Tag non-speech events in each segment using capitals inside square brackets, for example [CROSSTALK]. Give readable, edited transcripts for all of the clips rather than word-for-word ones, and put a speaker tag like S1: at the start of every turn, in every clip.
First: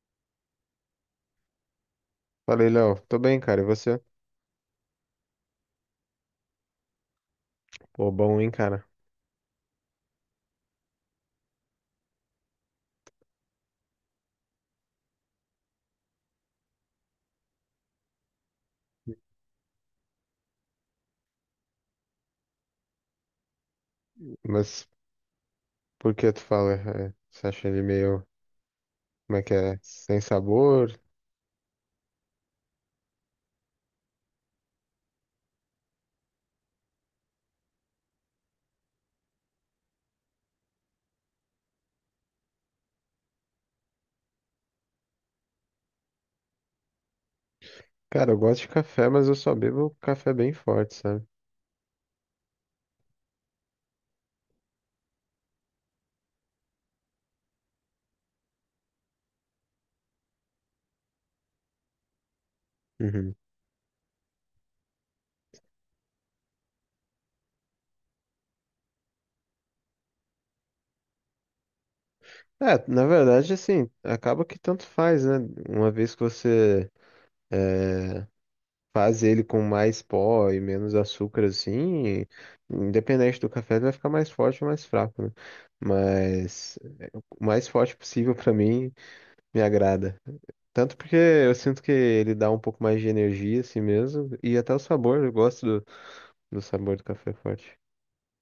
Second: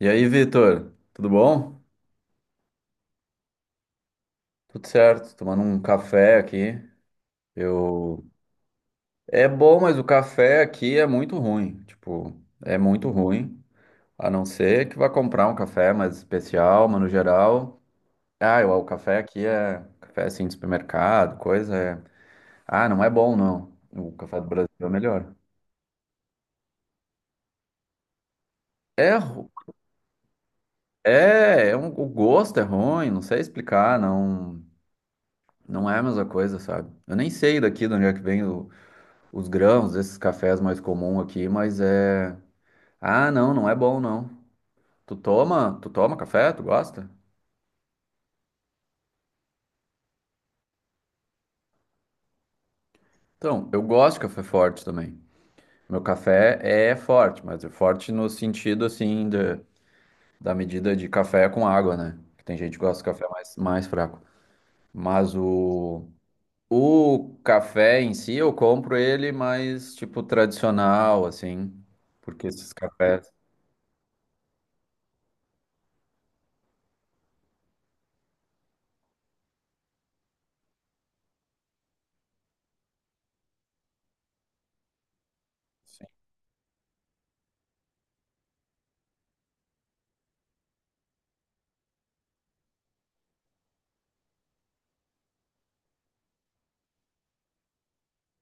S1: E aí, Vitor, tudo bom?
S2: Falei, Léo, tô bem, cara. E você?
S1: Tudo certo, tomando um café aqui.
S2: Pô,
S1: Eu
S2: bom, hein, cara?
S1: É bom, mas o café aqui é muito ruim, tipo, é muito ruim. A não ser que vá comprar um café mais especial, mas no geral, ah, o café aqui é café assim de supermercado, coisa é, ah, não é bom não. O café do Brasil é
S2: Mas
S1: melhor.
S2: por que tu fala? Você acha ele meio,
S1: É,
S2: como é que é? Sem sabor?
S1: o gosto é ruim, não sei explicar, não, não é a mesma coisa, sabe? Eu nem sei daqui de onde é que vem os grãos, esses cafés mais comuns aqui, mas é. Ah, não, não é bom não. Tu toma café? Tu gosta?
S2: Cara, eu gosto de café, mas eu só bebo café bem forte, sabe?
S1: Então, eu gosto de café forte também. Meu café é forte, mas é forte no sentido assim da medida de café com água, né? Que tem gente que gosta de café
S2: Uhum.
S1: mais fraco. Mas o café em si eu compro ele mais tipo tradicional assim, porque esses
S2: É, na
S1: cafés.
S2: verdade, assim, acaba que tanto faz, né? Uma vez que você é, faz ele com mais pó e menos açúcar, assim, independente do café, ele vai ficar mais forte ou mais fraco, né? Mas o mais forte possível pra mim me agrada. Tanto porque eu sinto que ele dá um pouco mais de energia assim mesmo. E até o sabor, eu gosto do sabor do café forte.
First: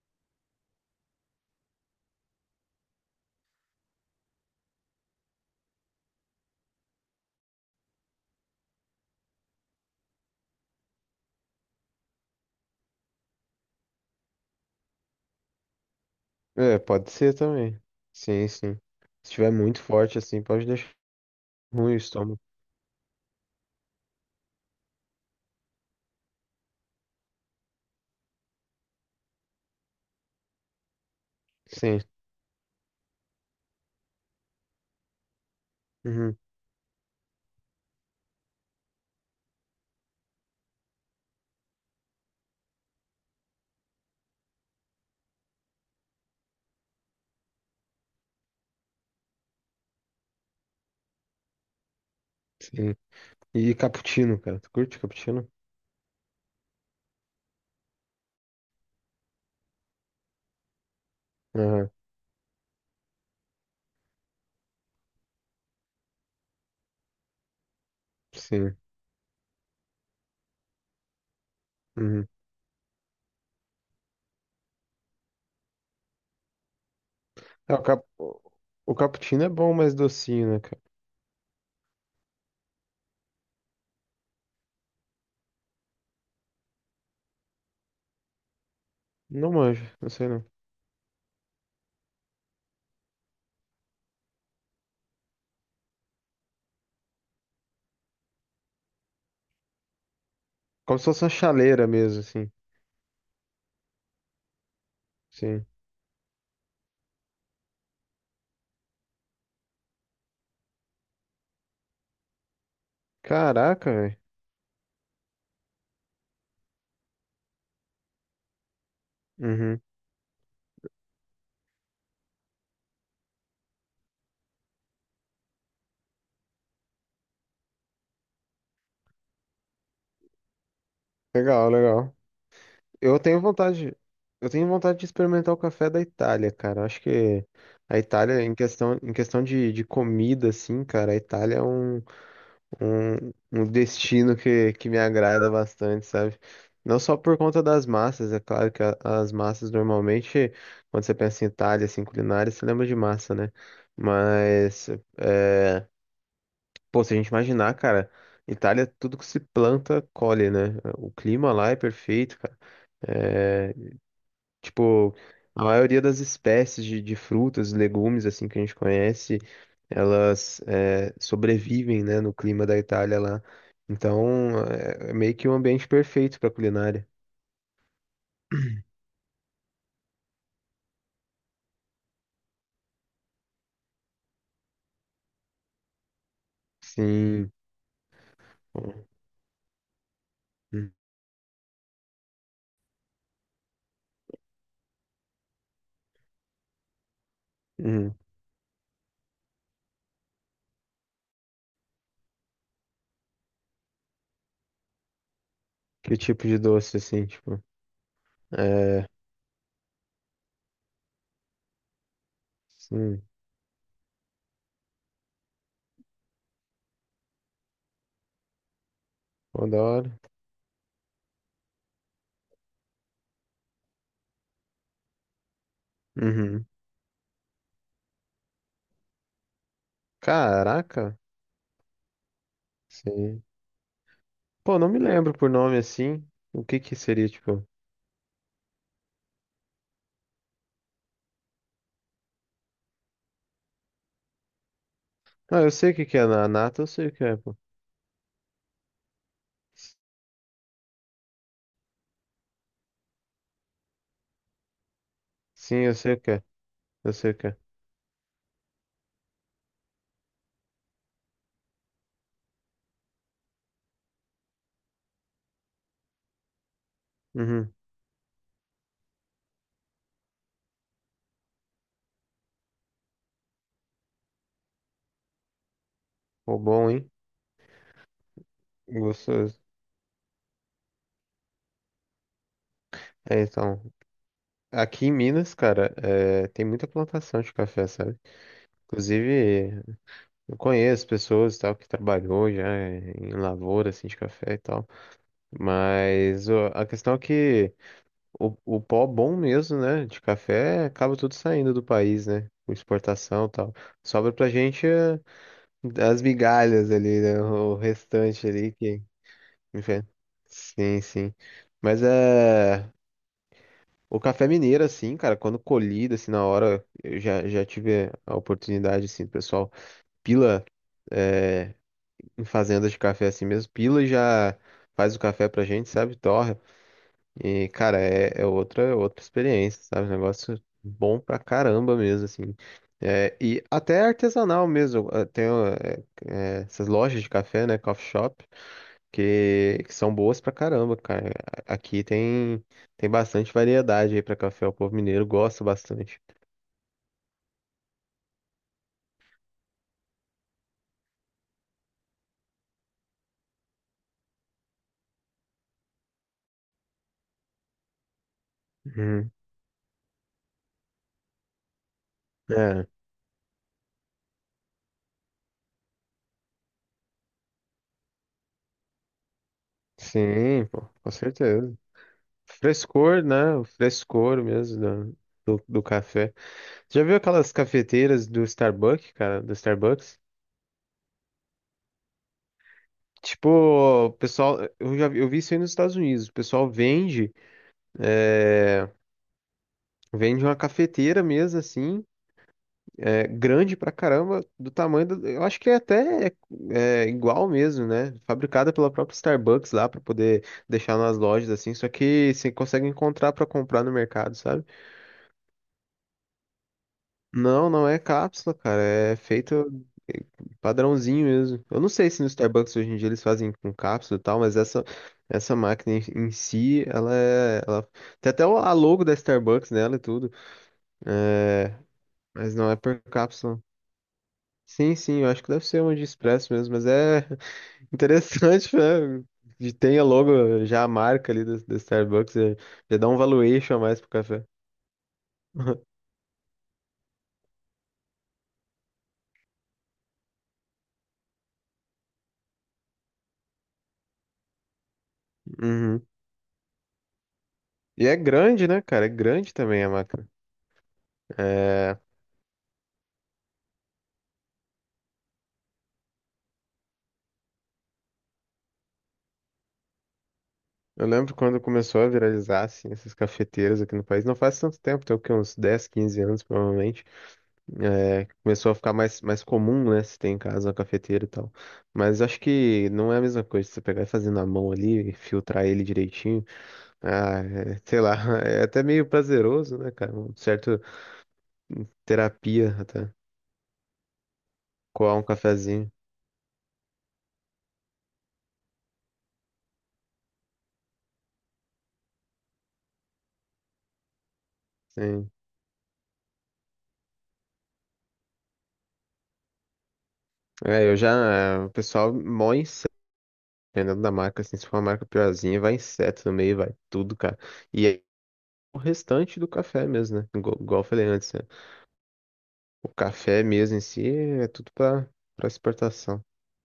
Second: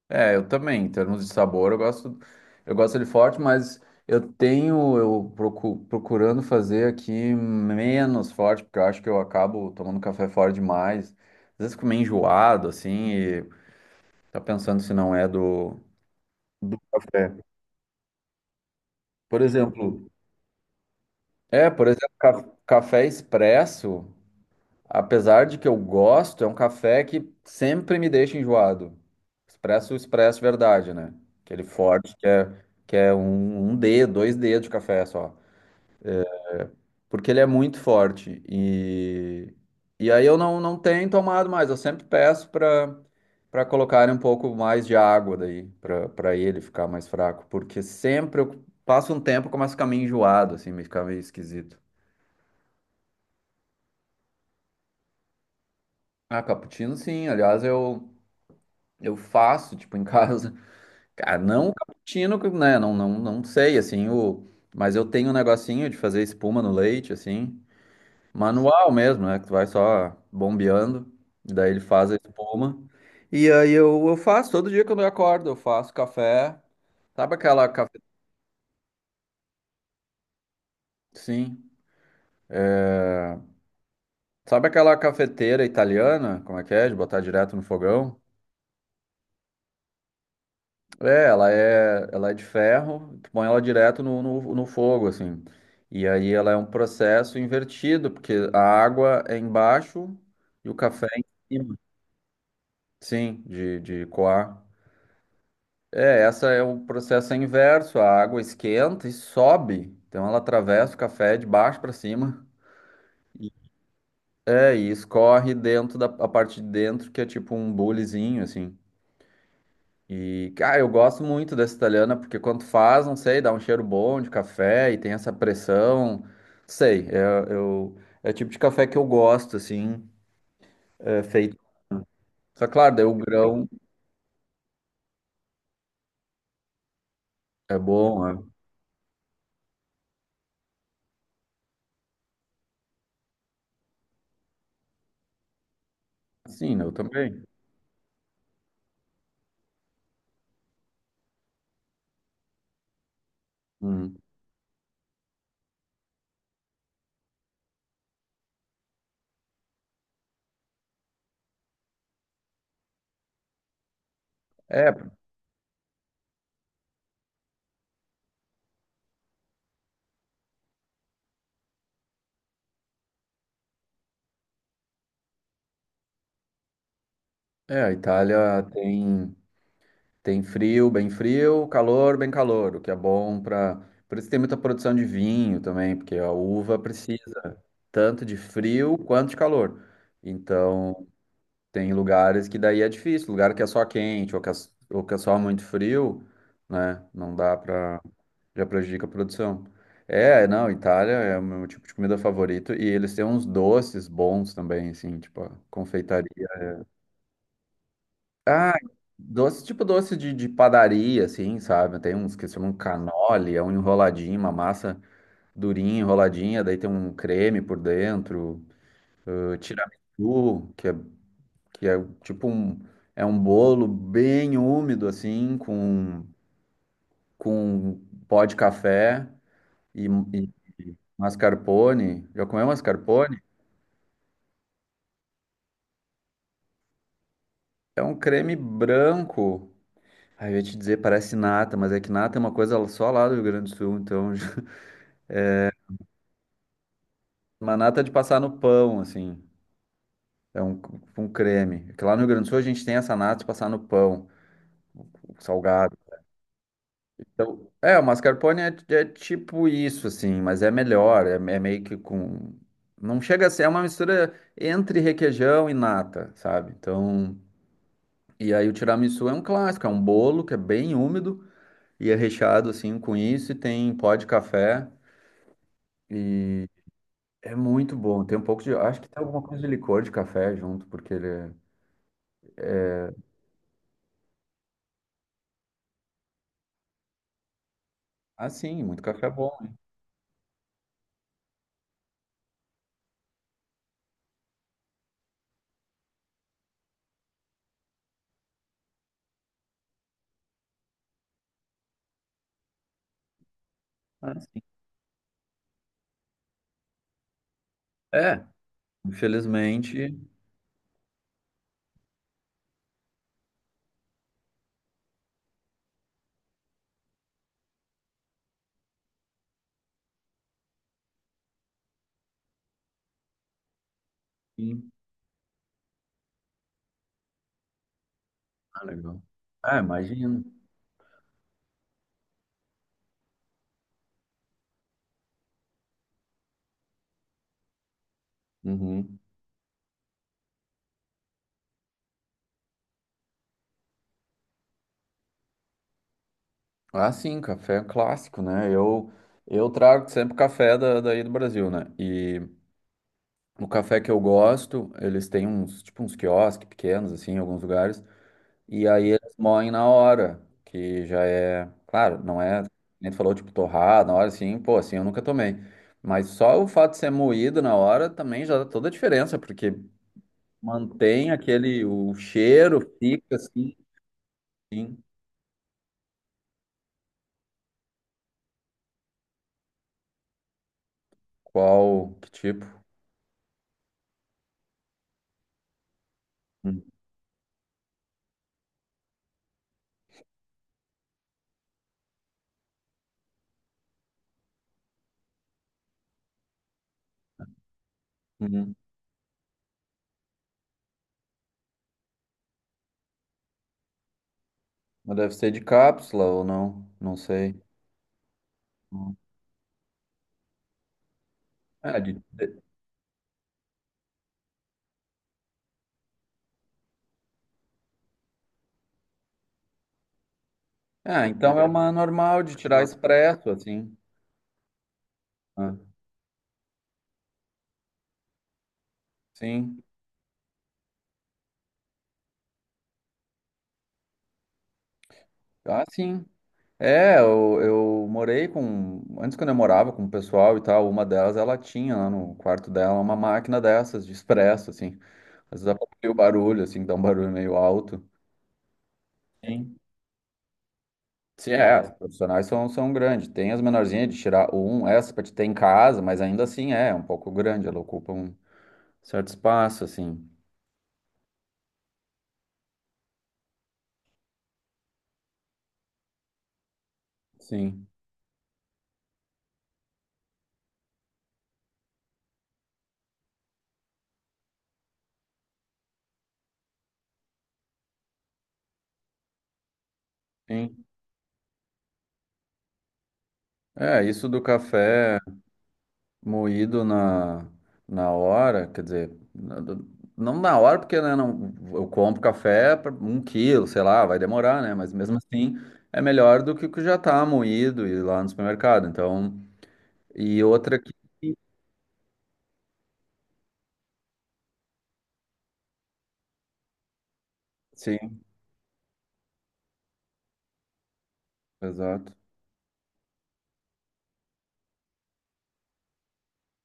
S1: É, eu também, em termos de sabor, eu gosto dele forte, mas eu tenho, eu procu- procurando fazer aqui menos forte, porque eu acho que eu acabo tomando café forte demais. Às vezes fico meio enjoado, assim, e tá pensando se não é do
S2: É, pode
S1: café.
S2: ser também. Sim, sim. Se
S1: Por
S2: tiver muito
S1: exemplo,
S2: forte assim, pode deixar
S1: é, por
S2: ruim o
S1: exemplo,
S2: estômago.
S1: ca- café expresso. Apesar de que eu gosto, é um café que sempre me deixa enjoado. Expresso, expresso, verdade, né? Aquele
S2: Sim.
S1: forte que é um dedo, dois dedos de café só.
S2: Uhum,
S1: Porque ele é muito forte. E aí eu não tenho tomado mais. Eu sempre peço para colocarem um pouco mais de água daí, para ele ficar mais fraco. Porque sempre eu passo um tempo e começo a ficar meio enjoado, assim, me fica meio esquisito.
S2: sim. E cappuccino, cara. Tu curte cappuccino?
S1: Ah, cappuccino sim. Aliás, eu faço, tipo, em [LAUGHS] casa. Cara, não o
S2: Aham,
S1: cappuccino, né? Não sei, assim, mas eu tenho um negocinho de fazer espuma no leite, assim,
S2: sim.
S1: manual mesmo, né? Que tu vai só bombeando, e daí ele faz a
S2: Uhum.
S1: espuma. E aí eu faço, todo dia quando eu acordo, eu faço café. Sabe aquela
S2: É,
S1: cafe...
S2: O cappuccino é bom, mas docinho, né, cara?
S1: Sim. Sabe aquela cafeteira italiana? Como é que é? De botar direto no fogão?
S2: Não manjo, não sei não.
S1: É, ela é de ferro, tu põe ela direto no fogo, assim. E aí ela é um processo invertido, porque a água é embaixo e o
S2: Como
S1: café
S2: se
S1: é em
S2: fosse uma
S1: cima.
S2: chaleira mesmo, assim.
S1: Sim, de coar.
S2: Sim.
S1: É, essa é o processo inverso, a água esquenta e sobe. Então ela atravessa o café de baixo para cima. E-
S2: Caraca, velho.
S1: É, e escorre dentro da a parte de dentro, que é tipo um bulizinho, assim.
S2: Uhum.
S1: E, cara, eu gosto muito dessa italiana, porque quando faz, não sei, dá um cheiro bom de café e tem essa pressão. Sei, eu, é o tipo de café que eu gosto, assim, feito.
S2: Legal, legal.
S1: Só claro, daí o
S2: Eu tenho
S1: grão
S2: vontade, eu tenho vontade de experimentar o café da Itália, cara. Eu acho que
S1: é
S2: a
S1: bom, é.
S2: Itália, em questão, de, comida, assim, cara, a Itália é um destino que me agrada bastante, sabe?
S1: Sim, né, eu
S2: Não só por
S1: também.
S2: conta das massas, é claro que as massas normalmente, quando você pensa em Itália, assim, culinária, você lembra de massa, né?
S1: Hum.
S2: Mas, é, pô, se a gente imaginar, cara, Itália, tudo que se planta, colhe, né? O clima lá é perfeito, cara. É,
S1: É,
S2: tipo, a maioria das espécies de, frutas, legumes, assim, que a gente conhece, elas sobrevivem, né, no clima da Itália lá. Então, é meio que um ambiente perfeito para culinária.
S1: é, a Itália tem, frio, bem frio, calor, bem calor, o que é bom para. Por isso tem muita produção de vinho também, porque a uva
S2: Sim.
S1: precisa tanto de frio quanto de calor.
S2: Hum,
S1: Então. Tem lugares que daí é difícil, lugar que é só quente ou que é só muito frio, né? Não dá pra.
S2: hum.
S1: Já prejudica a produção. É, não, Itália é o meu tipo de comida favorito e eles têm uns doces bons também, assim, tipo a
S2: Que
S1: confeitaria.
S2: tipo de doce, assim, tipo?
S1: Ah,
S2: É,
S1: doce, tipo doce de padaria, assim, sabe? Tem uns que se chamam
S2: sim,
S1: cannoli, é um enroladinho, uma massa durinha, enroladinha, daí tem um creme por dentro, o
S2: pô, da hora.
S1: tiramisu, que é tipo um, é um bolo bem úmido assim, com,
S2: Uhum.
S1: com pó de café e
S2: Caraca,
S1: mascarpone. Já comeu mascarpone?
S2: sim. Pô, não me lembro por nome assim. O que que seria, tipo?
S1: É um creme branco. Aí eu ia te dizer, parece nata, mas é que nata é uma coisa só lá do Rio Grande do Sul, então [LAUGHS]
S2: Ah, eu sei o que que é na nata, eu sei o que é, pô.
S1: uma nata é de passar no pão, assim. É um creme. Porque lá no Rio Grande do Sul a gente tem essa nata de passar no pão,
S2: Sim, eu
S1: salgado.
S2: sei o que é. Eu sei o que é.
S1: Então, o mascarpone é tipo isso, assim, mas é melhor, é meio que com... Não chega a ser, é uma mistura entre requeijão e nata, sabe? Então,
S2: Uhum.
S1: e aí o tiramisu é um clássico, é um bolo que é bem úmido e é recheado, assim, com isso e tem pó de café
S2: Pô,
S1: e
S2: bom, hein?
S1: é muito bom. Tem um pouco de... Acho que tem alguma
S2: Gostoso.
S1: coisa de licor de café junto, porque ele é...
S2: É, então, aqui em Minas, cara, é, tem muita plantação de café, sabe?
S1: Ah, sim, muito café é bom, né?
S2: Inclusive, eu conheço pessoas e tal que trabalhou já em lavoura, assim, de café e tal. Mas ó, a questão é que o pó bom mesmo, né, de café, acaba tudo saindo do país, né? Com exportação e tal. Sobra
S1: Ah,
S2: pra
S1: sim.
S2: gente é, as migalhas ali, né? O
S1: É,
S2: restante ali que... Enfim,
S1: infelizmente,
S2: sim, sim. Mas é... O café mineiro, assim, cara, quando colhido, assim, na hora, já tive a oportunidade, assim, do pessoal pila é, em fazendas de café assim mesmo, pila e já
S1: sim.
S2: faz o café pra gente, sabe? Torra. E, cara, é
S1: Ah, legal.
S2: outra
S1: Ah,
S2: experiência, sabe? Um
S1: imagino.
S2: negócio bom pra caramba mesmo, assim. É, e até artesanal mesmo. Tem ó, essas lojas de café, né? Coffee shop
S1: Uhum.
S2: que, são boas pra caramba, cara. Aqui tem, bastante variedade aí pra café. O povo mineiro gosta bastante.
S1: Ah, sim, café é um clássico, né? Eu trago sempre café daí do Brasil, né? E o café que eu gosto, eles têm uns, tipo, uns quiosques pequenos, assim, em alguns lugares. E aí
S2: Uhum.
S1: eles moem na hora, que já é, claro, não é,
S2: É,
S1: nem tu falou, tipo, torrado, na hora, assim, pô, assim, eu nunca tomei. Mas só o fato de ser moído na hora também já dá toda a diferença, porque
S2: sim, pô, com
S1: mantém
S2: certeza.
S1: aquele, o cheiro
S2: Frescor,
S1: fica
S2: né? O
S1: assim,
S2: frescor mesmo
S1: assim,
S2: do café. Já viu aquelas cafeteiras do Starbucks, cara? Do Starbucks?
S1: qual, que tipo.
S2: Tipo, o pessoal, eu vi isso aí nos Estados Unidos. O pessoal vende, é, vende uma cafeteira mesmo, assim, é, grande pra caramba, do tamanho do, eu acho que é até é, igual mesmo, né? Fabricada
S1: Uhum.
S2: pela própria Starbucks lá pra poder deixar nas lojas assim, só que você consegue encontrar pra comprar no mercado, sabe?
S1: Mas deve ser de cápsula ou não, não sei.
S2: Não, não é cápsula, cara, é
S1: Hum.
S2: feito é, padrãozinho mesmo. Eu não
S1: Ah,
S2: sei se no Starbucks hoje em dia eles fazem com cápsula e tal, mas essa máquina em si, ela tem até a logo da Starbucks nela e tudo,
S1: ah, então é uma normal de
S2: mas não é
S1: tirar
S2: por
S1: expresso,
S2: cápsula.
S1: assim.
S2: Sim, sim, eu acho que deve
S1: Ah,
S2: ser uma de expresso mesmo, mas é interessante, [LAUGHS] né? Que
S1: sim.
S2: tenha logo já a marca ali da do Starbucks, já dá um valuation a mais pro café.
S1: Ah,
S2: [LAUGHS]
S1: sim. É, eu morei com. Antes, quando eu morava com o pessoal e tal, uma delas, ela tinha lá no quarto dela uma máquina dessas de expresso, assim. Às vezes
S2: Uhum.
S1: aproveita o barulho, assim, que dá um barulho meio alto.
S2: E é grande, né, cara? É grande
S1: Sim.
S2: também a máquina.
S1: Sim, é, as
S2: É,
S1: profissionais são grandes. Tem as menorzinhas de tirar um, essa pra te ter em casa, mas ainda assim é, um pouco grande, ela ocupa um certo espaço, assim.
S2: eu lembro quando começou a viralizar, assim, essas cafeteiras aqui no país. Não faz tanto tempo, tem o quê? Uns 10, 15 anos, provavelmente.
S1: Sim,
S2: É, começou a ficar mais comum, né? Se tem em casa uma cafeteira e tal. Mas acho que não é a mesma coisa você pegar e fazer na mão ali, filtrar ele direitinho. Ah, é, sei lá, [LAUGHS] é até meio prazeroso, né, cara? Um certo
S1: sim.
S2: terapia até.
S1: É, isso do
S2: Coar
S1: café
S2: um cafezinho.
S1: moído na hora, quer dizer, não na hora, porque né, não, eu compro café para um quilo, sei lá, vai demorar, né? Mas mesmo
S2: Sim.
S1: assim é melhor do que o que já tá moído e lá no supermercado. Então, e outra que.
S2: O pessoal mó inseto, dependendo da marca, assim, se for uma marca piorzinha, vai inseto no meio, vai tudo, cara. E aí
S1: Sim,
S2: o restante do café mesmo, né? Igual eu falei antes, né?
S1: exato.
S2: O café mesmo em si é tudo pra, pra exportação.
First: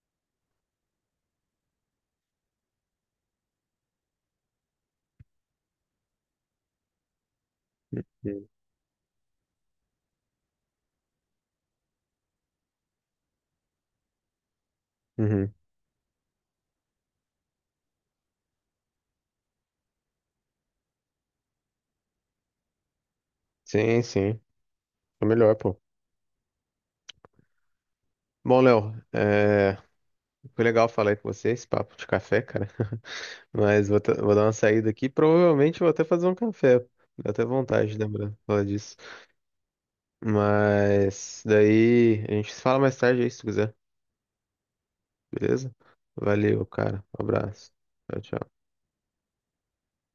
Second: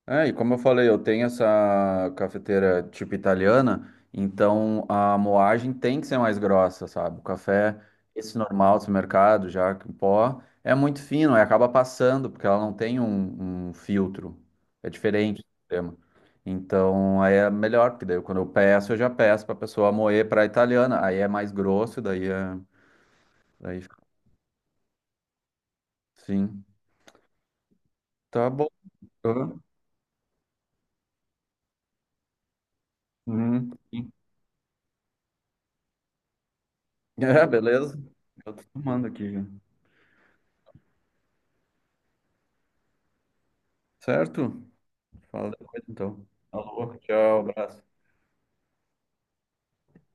S1: É, e como eu falei, eu tenho essa cafeteira tipo italiana, então a moagem tem que ser mais grossa, sabe? O café, esse
S2: Sim.
S1: normal do mercado, já em pó, é muito fino, aí acaba passando, porque ela não tem um, filtro. É diferente o
S2: Uhum.
S1: sistema. Então aí é melhor, porque daí quando eu peço, eu já peço pra pessoa moer pra italiana. Aí é mais grosso, daí é. Daí fica
S2: Sim, sim. É melhor, pô.
S1: assim. Tá
S2: Bom,
S1: bom.
S2: Léo,
S1: Hã?
S2: é, foi legal falar aí com você, esse papo de café, cara.
S1: Hum,
S2: Mas
S1: sim. [LAUGHS]
S2: vou dar uma saída aqui. Provavelmente vou até fazer um café. Dá até
S1: É, beleza.
S2: vontade, lembrando,
S1: Eu tô
S2: falar disso.
S1: tomando aqui, já.
S2: Mas daí a gente se fala mais tarde aí, se tu quiser.
S1: Certo? Fala
S2: Beleza?
S1: depois então.
S2: Valeu,
S1: Alô,
S2: cara. Um
S1: tchau,
S2: abraço.
S1: abraço.
S2: Tchau, tchau.